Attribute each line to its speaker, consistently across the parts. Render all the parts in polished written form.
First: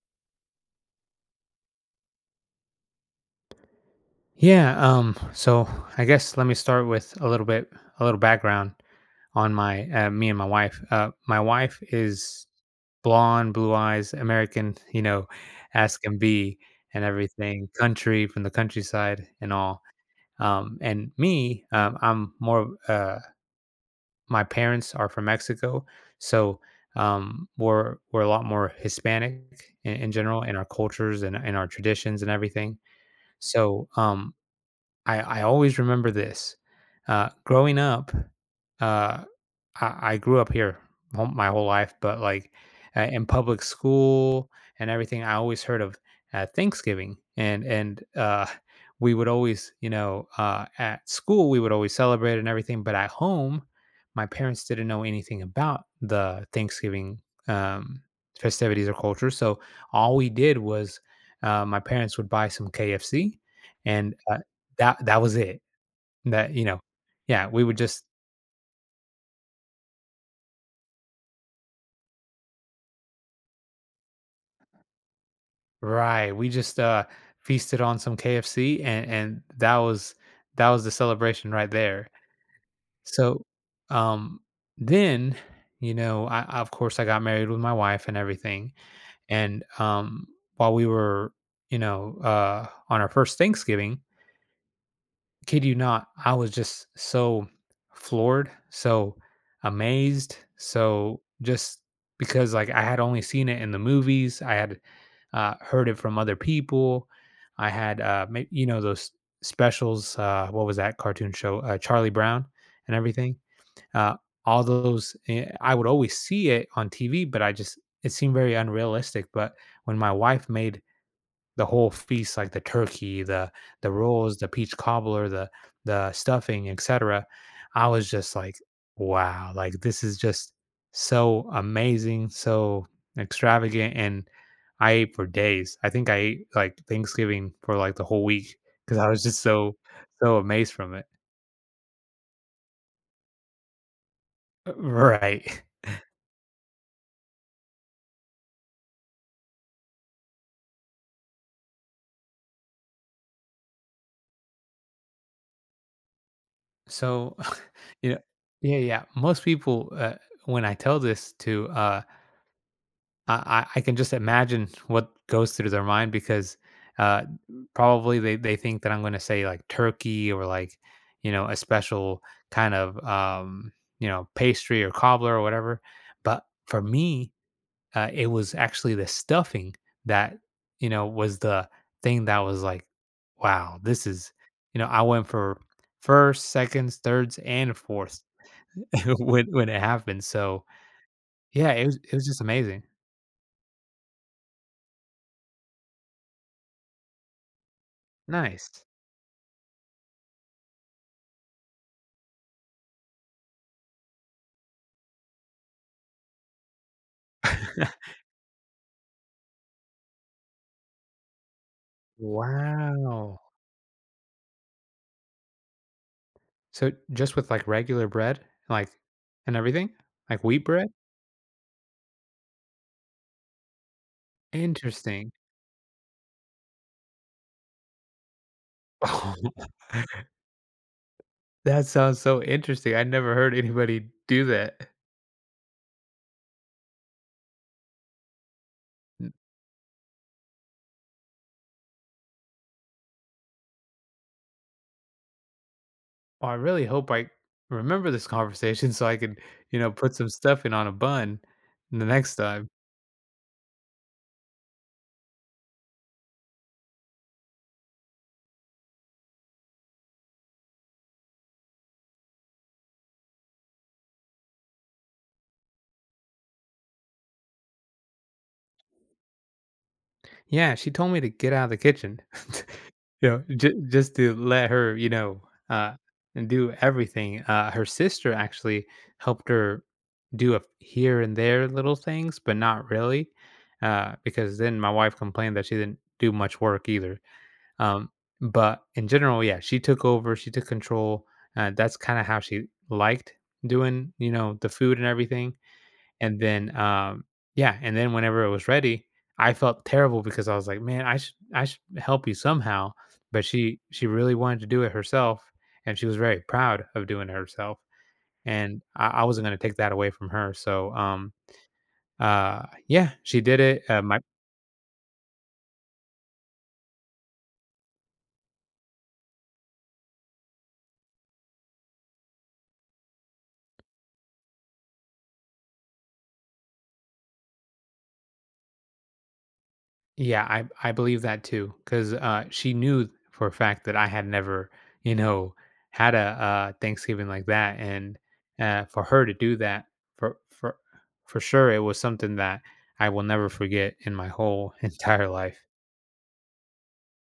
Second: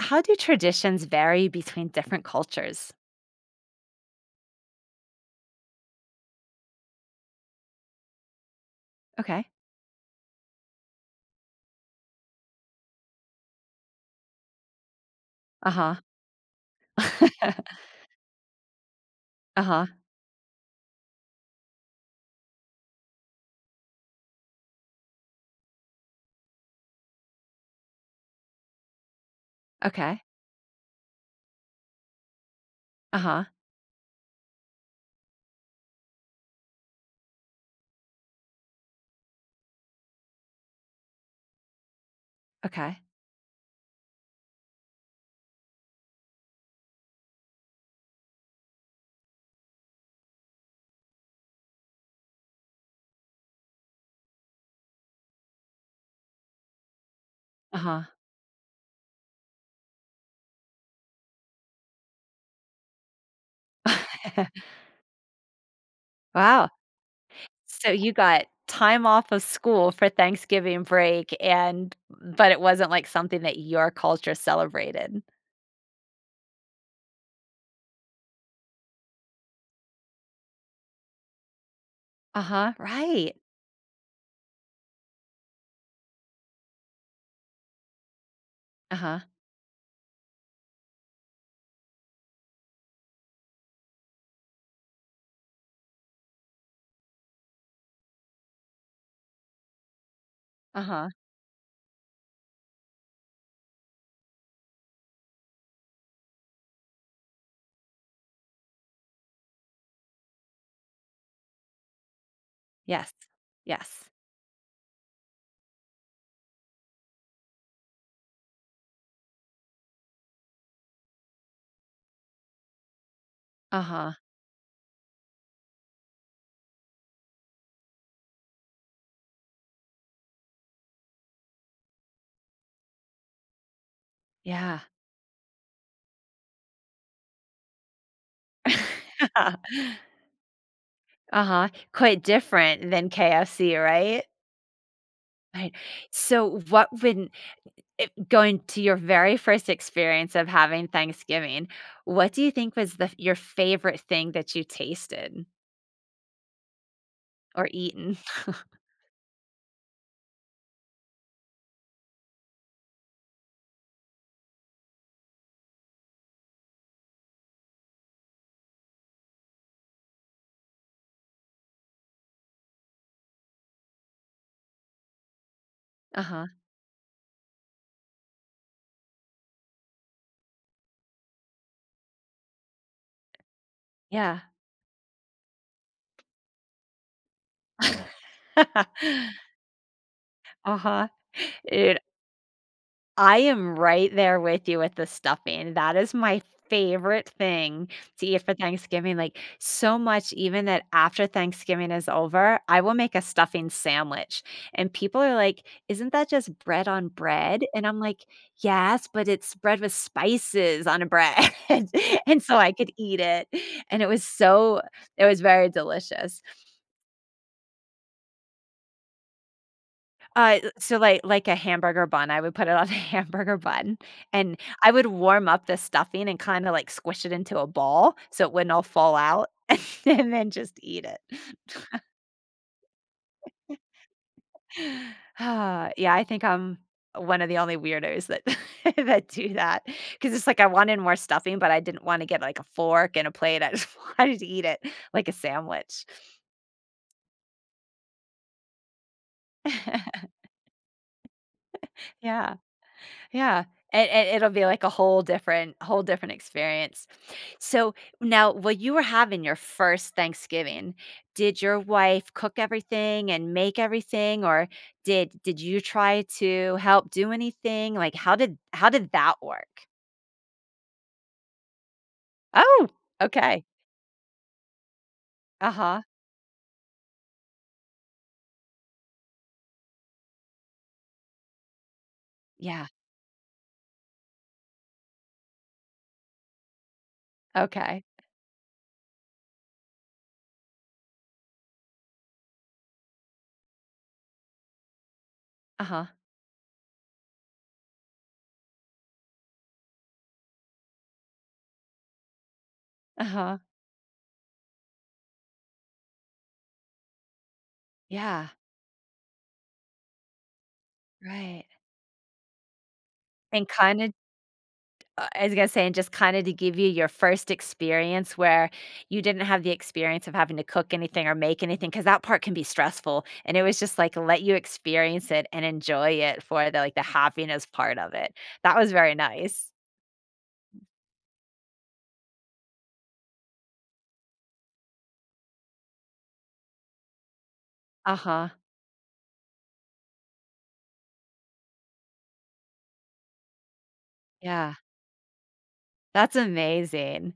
Speaker 1: How do traditions vary between different cultures?
Speaker 2: Yeah, so I guess let me start with a little bit, a little background
Speaker 1: Okay.
Speaker 2: on my me and my wife. My wife is blonde, blue eyes, American, you know,
Speaker 1: Uh-huh.
Speaker 2: as can be, and everything, country from the countryside and all.
Speaker 1: Uh-huh.
Speaker 2: And me, I'm more. My parents are from Mexico, so we're a lot more Hispanic in
Speaker 1: Okay.
Speaker 2: general in our cultures and in our traditions and everything.
Speaker 1: Uh-huh.
Speaker 2: So I always remember this. Growing up, uh, I grew up here my whole life, but like
Speaker 1: Okay.
Speaker 2: in public school and everything, I always heard of Thanksgiving, and we would always, at school we would always celebrate and everything, but at home, my parents didn't know anything about the Thanksgiving um,
Speaker 1: Uh-huh.
Speaker 2: festivities or culture, so all we did was my parents would buy some KFC and that was it. That, you
Speaker 1: Wow.
Speaker 2: know yeah, we would
Speaker 1: So
Speaker 2: just
Speaker 1: you got time off of school for Thanksgiving break, and but it wasn't like something that your culture celebrated.
Speaker 2: right, we just, feasted on some KFC and that was the celebration right there.
Speaker 1: Uh-huh. Right.
Speaker 2: So, um, then, I of course, I got married with my wife and everything,
Speaker 1: Uh-huh.
Speaker 2: and, while we were, on our first Thanksgiving, kid you not, I was just so floored, so amazed,
Speaker 1: Uh-huh.
Speaker 2: so just because like I had only seen it in the movies. I had heard it from other people. I had you know those specials. What was that cartoon show? Charlie Brown and
Speaker 1: Yes.
Speaker 2: everything.
Speaker 1: Yes.
Speaker 2: Uh, all those I would always see it on TV, but I just it seemed very unrealistic. But when my wife made the whole feast, like the turkey, the
Speaker 1: Uh-huh.
Speaker 2: rolls, the peach cobbler, the stuffing, etc. I was just like, wow, like this is just so amazing, so extravagant, and
Speaker 1: Yeah.
Speaker 2: I ate for days. I think I ate like Thanksgiving for like the whole week because I was just so so amazed from it.
Speaker 1: Uh-huh. Quite different than KFC, right?
Speaker 2: Right.
Speaker 1: Right. So what would It going to your very first experience of having Thanksgiving, what do you think was the your favorite thing that you tasted
Speaker 2: So,
Speaker 1: or
Speaker 2: you know,
Speaker 1: eaten?
Speaker 2: yeah, yeah. Most people, when I tell this to I can just imagine what goes through their mind because uh, probably they think that I'm going to say like turkey or like, a special kind of, pastry or cobbler or whatever. But
Speaker 1: Uh-huh.
Speaker 2: for me, it was actually the stuffing that, was the thing that was like, wow, this is,
Speaker 1: Yeah.
Speaker 2: I went for first, seconds, thirds, and fourths when it happened. So
Speaker 1: Uh-huh.
Speaker 2: yeah,
Speaker 1: It
Speaker 2: it was just amazing.
Speaker 1: I am right there with you with the stuffing. That is my favorite thing to eat for
Speaker 2: Nice.
Speaker 1: Thanksgiving. Like so much, even that after Thanksgiving is over, I will make a stuffing sandwich. And people are like, "Isn't that just bread on bread?" And I'm like, "Yes, but it's bread with spices on a bread." And so I could eat
Speaker 2: Wow.
Speaker 1: it. And it was so, it was very delicious.
Speaker 2: So just with, like, regular bread, like, and everything? Like wheat bread?
Speaker 1: So like a hamburger bun, I would put it on a hamburger bun, and I would
Speaker 2: Interesting.
Speaker 1: warm up the stuffing and kinda, like, squish it into a ball so it wouldn't all fall out,
Speaker 2: Oh,
Speaker 1: and then just eat it.
Speaker 2: that sounds so interesting. I never heard anybody do that.
Speaker 1: Ah, yeah, I think I'm one of the only weirdos that that
Speaker 2: N
Speaker 1: do that, because it's like I wanted more stuffing, but I didn't wanna get, like, a fork and a plate, I just wanted to eat it like a sandwich.
Speaker 2: well, I really hope I remember this conversation so I can, put some stuffing on a bun the next
Speaker 1: Yeah.
Speaker 2: time.
Speaker 1: Yeah, it and it'll be like a whole different experience. So, now while you were having your first Thanksgiving, did your wife cook everything and make everything, or did you try to help do anything? Like, how did that work?
Speaker 2: Yeah, she told me to get out of the kitchen.
Speaker 1: Oh,
Speaker 2: You know,
Speaker 1: okay.
Speaker 2: ju just to let her, uh,
Speaker 1: Uh-huh.
Speaker 2: and do everything. Her sister actually helped her do a here and there little things, but
Speaker 1: Yeah.
Speaker 2: not really, because then my wife complained that she didn't do much work either.
Speaker 1: Okay.
Speaker 2: Um, but in general, yeah, she took over, she took control, that's kinda how she liked doing, the food and everything.
Speaker 1: Uh-huh.
Speaker 2: And then, yeah, and then whenever it was ready, I felt terrible because I was like, "Man, I should help you somehow." But
Speaker 1: Uh-huh.
Speaker 2: she really wanted to do it herself, and she was very proud of doing it herself,
Speaker 1: Yeah.
Speaker 2: and I wasn't gonna take that away from her. So,
Speaker 1: Right.
Speaker 2: yeah, she did
Speaker 1: And
Speaker 2: it.
Speaker 1: kinda
Speaker 2: My
Speaker 1: uh, I was gonna say, and just kinda to give you your first experience where you didn't have the experience of having to cook anything or make anything, because that part can be stressful, and it was just, like, let you experience it and enjoy it for the, like, the happiness part of it. That was very nice.
Speaker 2: yeah, I believe that too, 'cause, she knew for a fact that I had never, you know, had a, Thanksgiving like that, and,
Speaker 1: Uh-huh.
Speaker 2: for her to do that, for for for sure, it was something that I will never forget in my whole
Speaker 1: Yeah.
Speaker 2: entire life.
Speaker 1: That's amazing.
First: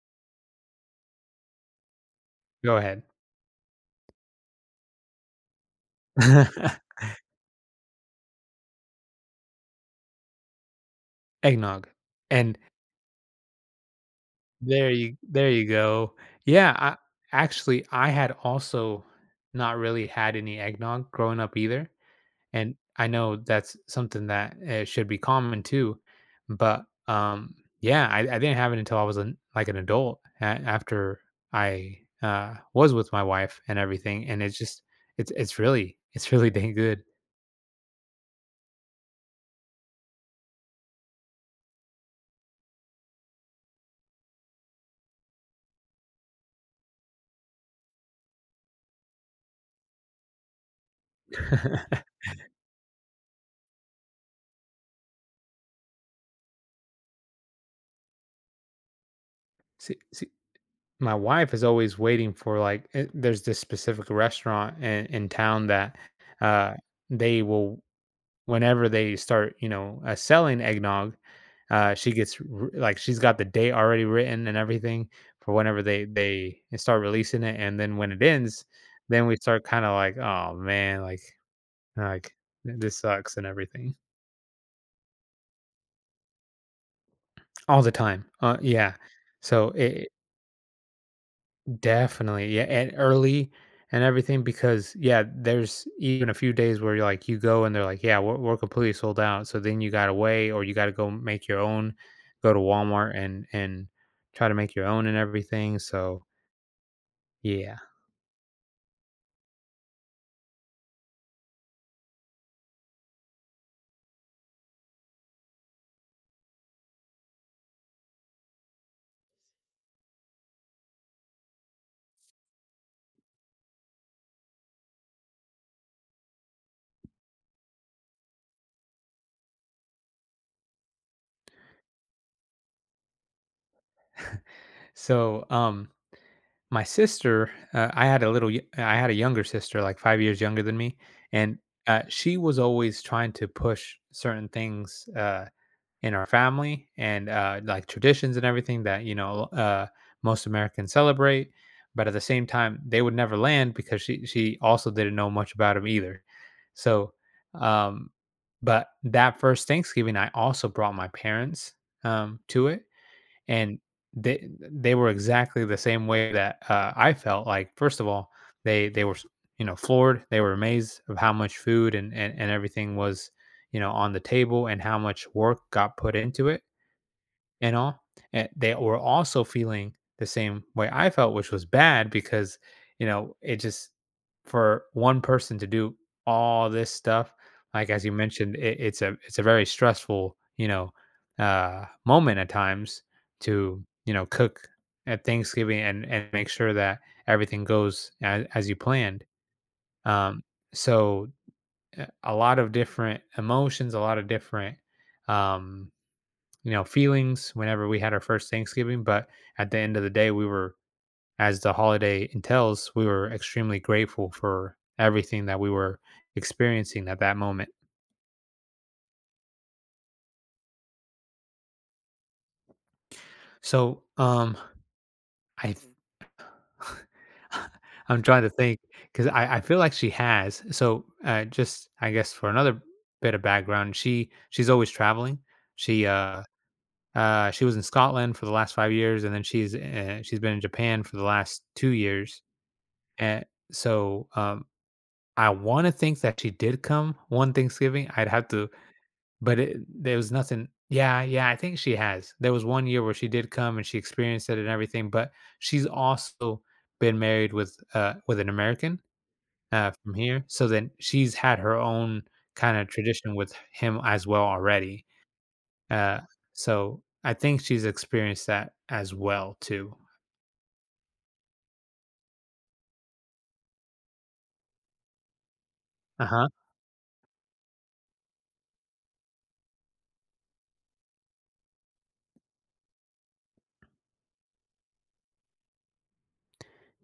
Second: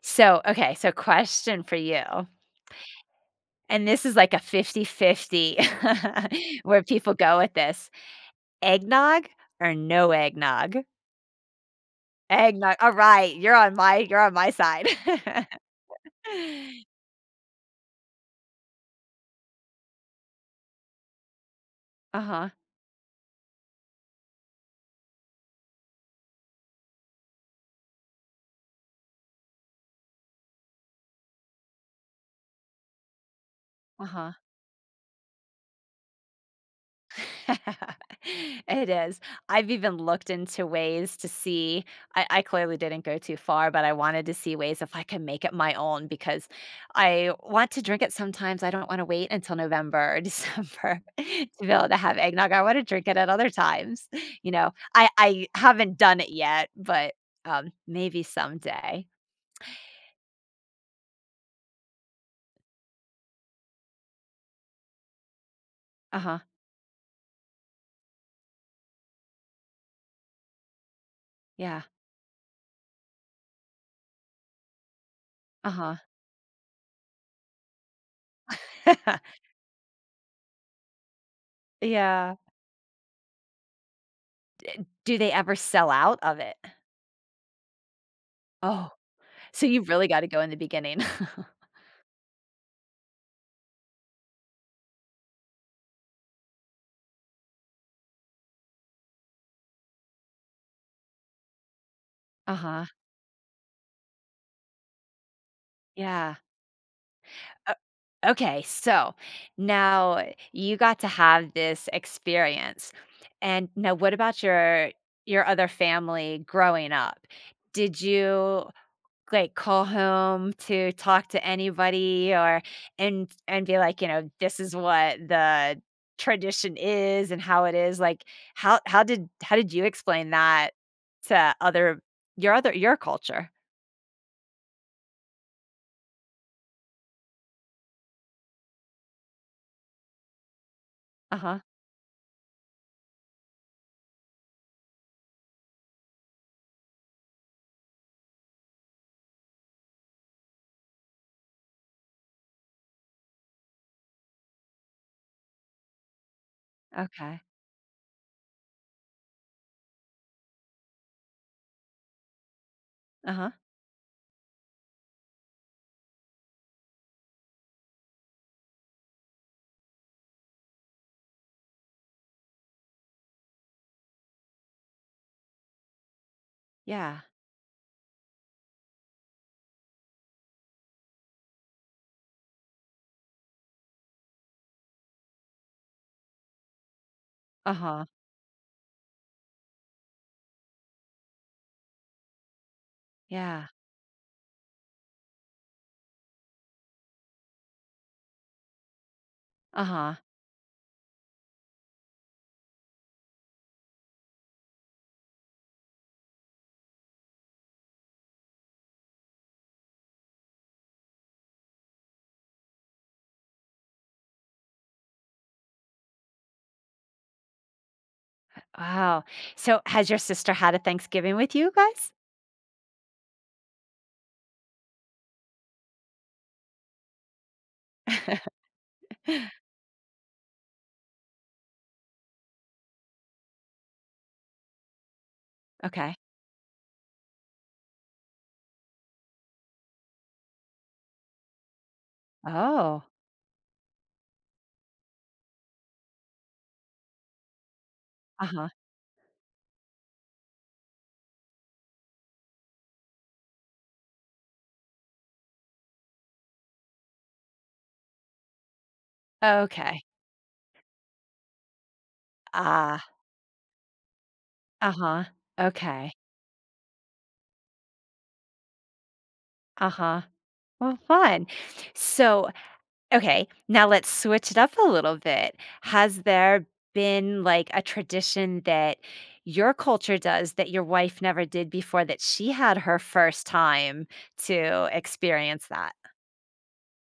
Speaker 1: So, okay, so question for you,
Speaker 2: Go ahead.
Speaker 1: and this is like a fifty-fifty where people go with this. Eggnog or no eggnog?
Speaker 2: Eggnog, and
Speaker 1: Eggnog alright, you're on my side.
Speaker 2: there you go. Yeah, I actually, I had also not really had any eggnog growing up either.
Speaker 1: Uh-huh,
Speaker 2: And I know that's something that should be common too, but um, yeah, I didn't have it until I was an, like an adult after I was with my wife and everything,
Speaker 1: uh-huh.
Speaker 2: and it's just it's really dang good.
Speaker 1: It is. I've even looked into ways to see I clearly didn't go too far, but I wanted to see ways if I could make it my own because I want to drink it sometimes, I don't wanna wait until November or December to be able to have eggnog, I wanna drink it at other times, you know? I haven't done it yet, but, maybe someday.
Speaker 2: See, my wife is always waiting for like there's this specific restaurant in town that
Speaker 1: Uh-huh,
Speaker 2: uh, they will whenever they start, selling eggnog,
Speaker 1: yeah,
Speaker 2: she gets r like, she's got the date already written and everything for whenever
Speaker 1: uh-huh.
Speaker 2: they start releasing it, and then when it ends, then we start kinda like, "Oh, man," like,
Speaker 1: Yeah.
Speaker 2: "This sucks," and everything
Speaker 1: Do they ever sell out of it?
Speaker 2: all the time.
Speaker 1: Oh.
Speaker 2: Yeah.
Speaker 1: So
Speaker 2: So,
Speaker 1: you
Speaker 2: it
Speaker 1: really gotta go in the beginning.
Speaker 2: definitely. Yeah, and early and everything because yeah, there's even a few days where you're like you go and they're like, "Yeah, we're completely sold out." So then you got to wait or you got to go make your own, go to
Speaker 1: Uh-huh.
Speaker 2: Walmart and try to make your own and everything. So,
Speaker 1: Yeah. O
Speaker 2: yeah.
Speaker 1: Okay, so now you got to have this experience, and now what about your other family growing up? Did you like call home to talk to anybody or and be like, you know, this is what the tradition is and how it is. Like how did how did you explain that to other your culture?
Speaker 2: So, my sister, I had a younger sister like 5 years younger than me and
Speaker 1: Uh-huh.
Speaker 2: she was always trying to push certain things in our family and like traditions and everything that most Americans celebrate. But at the same time, they would never land because she also didn't know much about him either. So,
Speaker 1: Okay.
Speaker 2: um, but that first Thanksgiving, I also brought my parents to it
Speaker 1: Uh-huh.
Speaker 2: and they were exactly the same way that, I felt, like, first of all, they were, floored, they were amazed of how much food and everything was, on the table and how much work got put into it
Speaker 1: Yeah.
Speaker 2: and all. And they were also feeling the same way I felt, which was bad because, it just for one person to do all this stuff, like as
Speaker 1: Uh-huh.
Speaker 2: you mentioned, it's a very stressful, moment at times
Speaker 1: Yeah.
Speaker 2: to, cook at Thanksgiving and make sure that everything goes as you planned.
Speaker 1: Uh-huh.
Speaker 2: Um so a lot of different emotions, a lot of different um feelings whenever we had our first Thanksgiving, but at the end of the day, we were, as the holiday entails, we were extremely grateful for everything that we were experiencing at that moment.
Speaker 1: Wow. So has your sister had a Thanksgiving with you guys?
Speaker 2: So, I, I'm trying to think because I feel like she has. So, just I guess for another bit of background, she's always traveling. She
Speaker 1: Okay.
Speaker 2: uh she was in Scotland for the last 5 years, and then she's been in Japan for the last 2 years.
Speaker 1: Oh.
Speaker 2: And so, I wanna think that she did come one Thanksgiving, I'd have
Speaker 1: Uh-huh.
Speaker 2: to but it there was nothing yeah, yeah, I think she has. There was one year where she did come and she experienced it and everything, but she's also been married with an American,
Speaker 1: Okay.
Speaker 2: from here, so then she's had her own kinda
Speaker 1: Ah.
Speaker 2: tradition with him as well already,
Speaker 1: Uh-huh. Okay.
Speaker 2: uh, so I think she's experienced that as well too.
Speaker 1: Uh-huh. Well, fun. So, okay, now let's switch it up a little bit. Has
Speaker 2: Uh-huh.
Speaker 1: there been like a tradition that your culture does that your wife never did before that she had her first time to experience that?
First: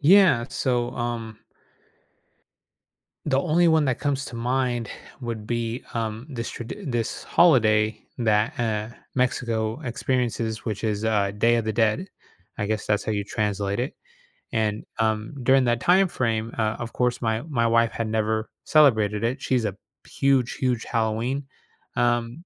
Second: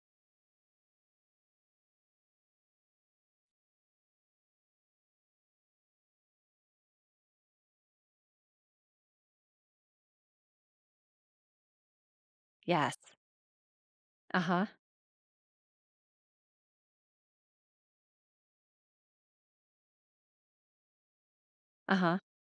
Speaker 2: Yeah, so, the only one that comes to mind would be, this holiday that, Mexico experiences, which is, Day of the Dead. I guess
Speaker 1: Yes.
Speaker 2: that's how you translate it,
Speaker 1: Uh-huh.
Speaker 2: and, during that time frame, of course, my wife had never celebrated it. She's a huge, huge Halloween,
Speaker 1: Uh-huh.
Speaker 2: um,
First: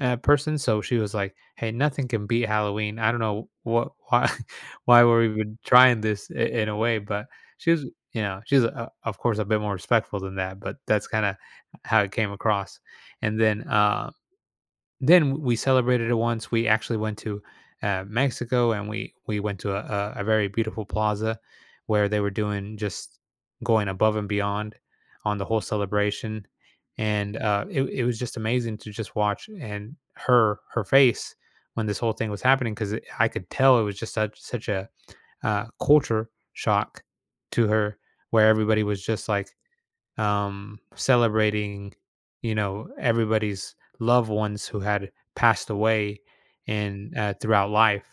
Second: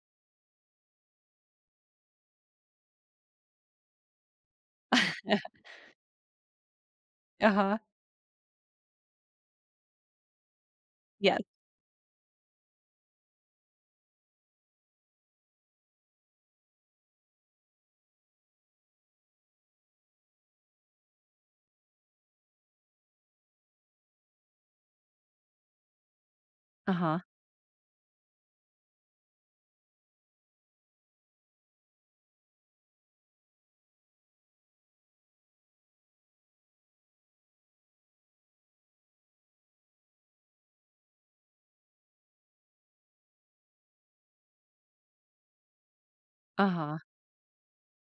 Speaker 2: person. So she was like, "Hey, nothing can beat Halloween. I don't know what why why we even trying this in a way," but she
Speaker 1: Uh-huh.
Speaker 2: was, she's of course a bit more respectful than that, but that's kind of
Speaker 1: Yes.
Speaker 2: how it came across. And then we celebrated it once. We actually went to Mexico and we went to a very beautiful plaza where they were doing just going above and beyond on the whole celebration,
Speaker 1: Uh-huh.
Speaker 2: and it was just amazing to just watch and her face when this whole thing was happening because I could tell it was just such a culture shock to her where everybody was just like celebrating, everybody's loved ones who had passed away
Speaker 1: Uh-huh.
Speaker 2: and throughout life.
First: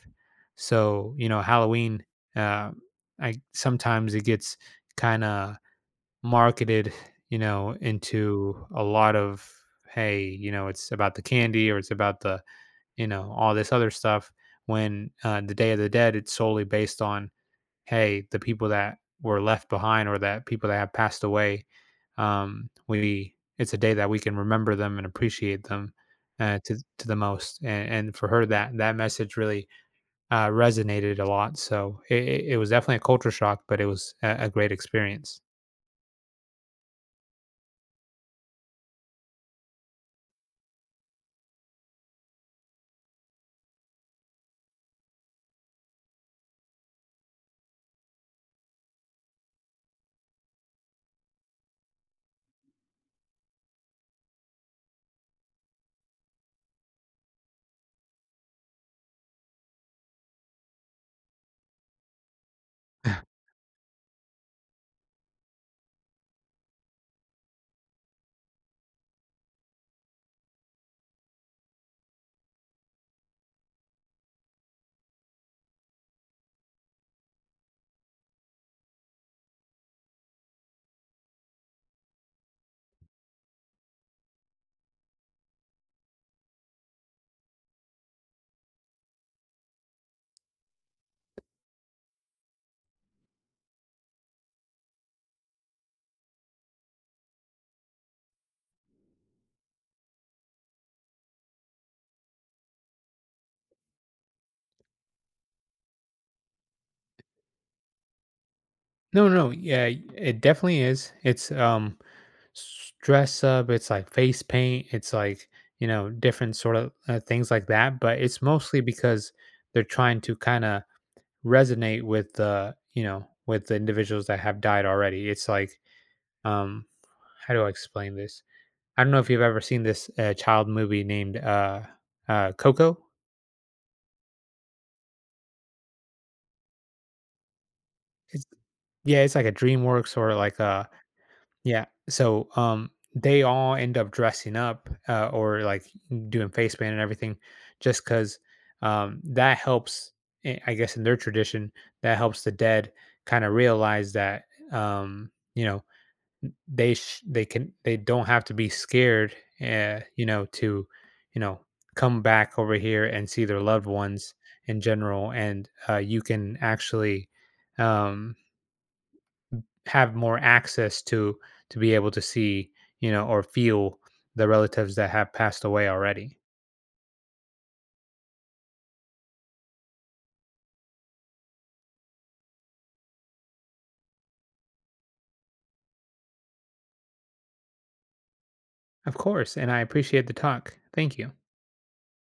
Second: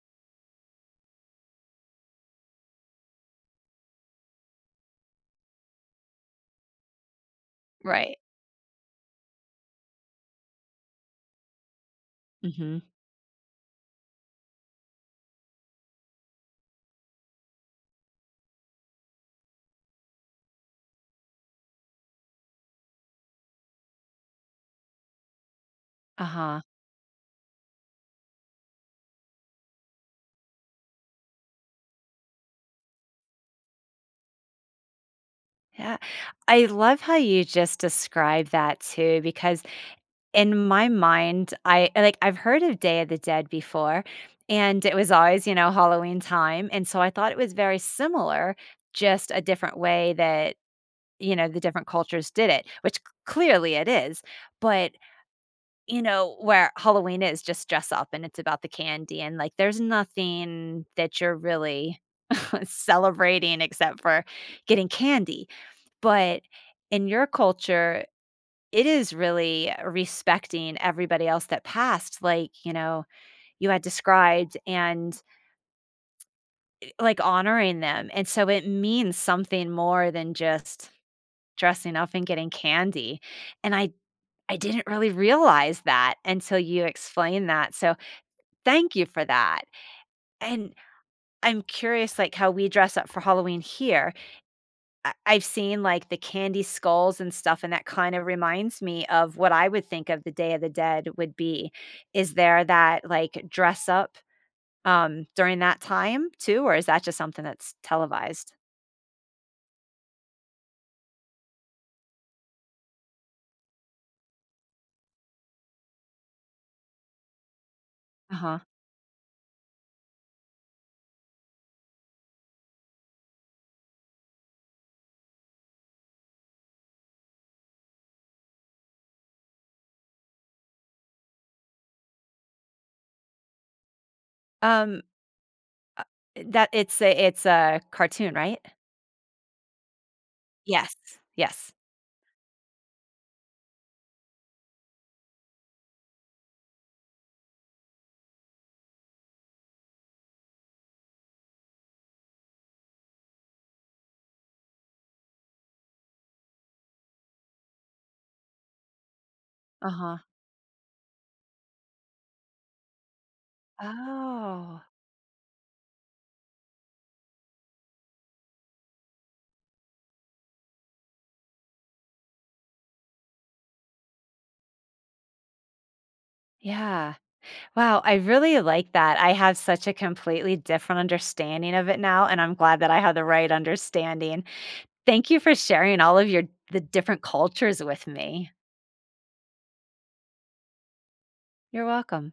Speaker 2: So you know, Halloween, uh, I sometimes it gets kind of marketed,
Speaker 1: Right.
Speaker 2: into a lot of hey, it's about the candy or it's about the
Speaker 1: Mhm.
Speaker 2: you know all this other stuff. When the Day of the Dead, it's solely based on hey, the people that were left behind or that people that have passed away, we it's a day that we can remember them and appreciate them
Speaker 1: Uh-huh.
Speaker 2: to the most. And for her, that that message really resonated a lot. So it was definitely a culture shock, but it was a great experience.
Speaker 1: Yeah. I love how you just described that too, because in my mind, I like, I've heard of Day of the Dead before, and it was always, you know, Halloween time, and so I thought it was very similar, just a different way that, you know, the different cultures did it, which c clearly it is, but, you know, where Halloween is just dress up and it's about the candy and, like, there's nothing that you're really celebrating except for getting candy, but in your culture it is really respecting everybody else that passed, like, you know, you had described and, eh, like, honoring them, and so it means something more than just dressing up and getting candy, and I didn't really realize that until you explained that, so thank you for that, and I'm curious, like, how we dress up for Halloween here. I've seen, like, the candy skulls and stuff, and that kind of reminds me of what I would think of the Day of the Dead would be. Is there that, like, dress up, during that time too, or is that just something that's televised?
Speaker 2: No, no, yeah, it definitely is. It's dress up, it's like face paint, it's like, different sort of things like that, but it's
Speaker 1: Uh-huh.
Speaker 2: mostly because they're trying to kind of resonate with the, with the individuals that have died already. It's like um how do I explain this? I don't know if you've ever seen this child movie named Coco.
Speaker 1: Um, uh, that it's a cartoon,
Speaker 2: It's
Speaker 1: right?
Speaker 2: yeah, it's like a DreamWorks or like a
Speaker 1: Yes, yes.
Speaker 2: yeah. So they all end up dressing up or like doing face paint and everything just because that helps I guess in their tradition that helps the dead kind of realize that um you know they can they don't have to be scared
Speaker 1: Uh-huh.
Speaker 2: you know to you know come back over here and see their loved ones in
Speaker 1: Oh,
Speaker 2: general and you can actually um have more access to be able to see, or feel the relatives that have passed away already.
Speaker 1: yeah. Wow, I really like that. I have such a completely different understanding of it now, and I'm glad that I have the right understanding. Thank you for sharing all of your the different cultures with me.
Speaker 2: Of course, and I appreciate the talk. Thank you.
Speaker 1: You're welcome.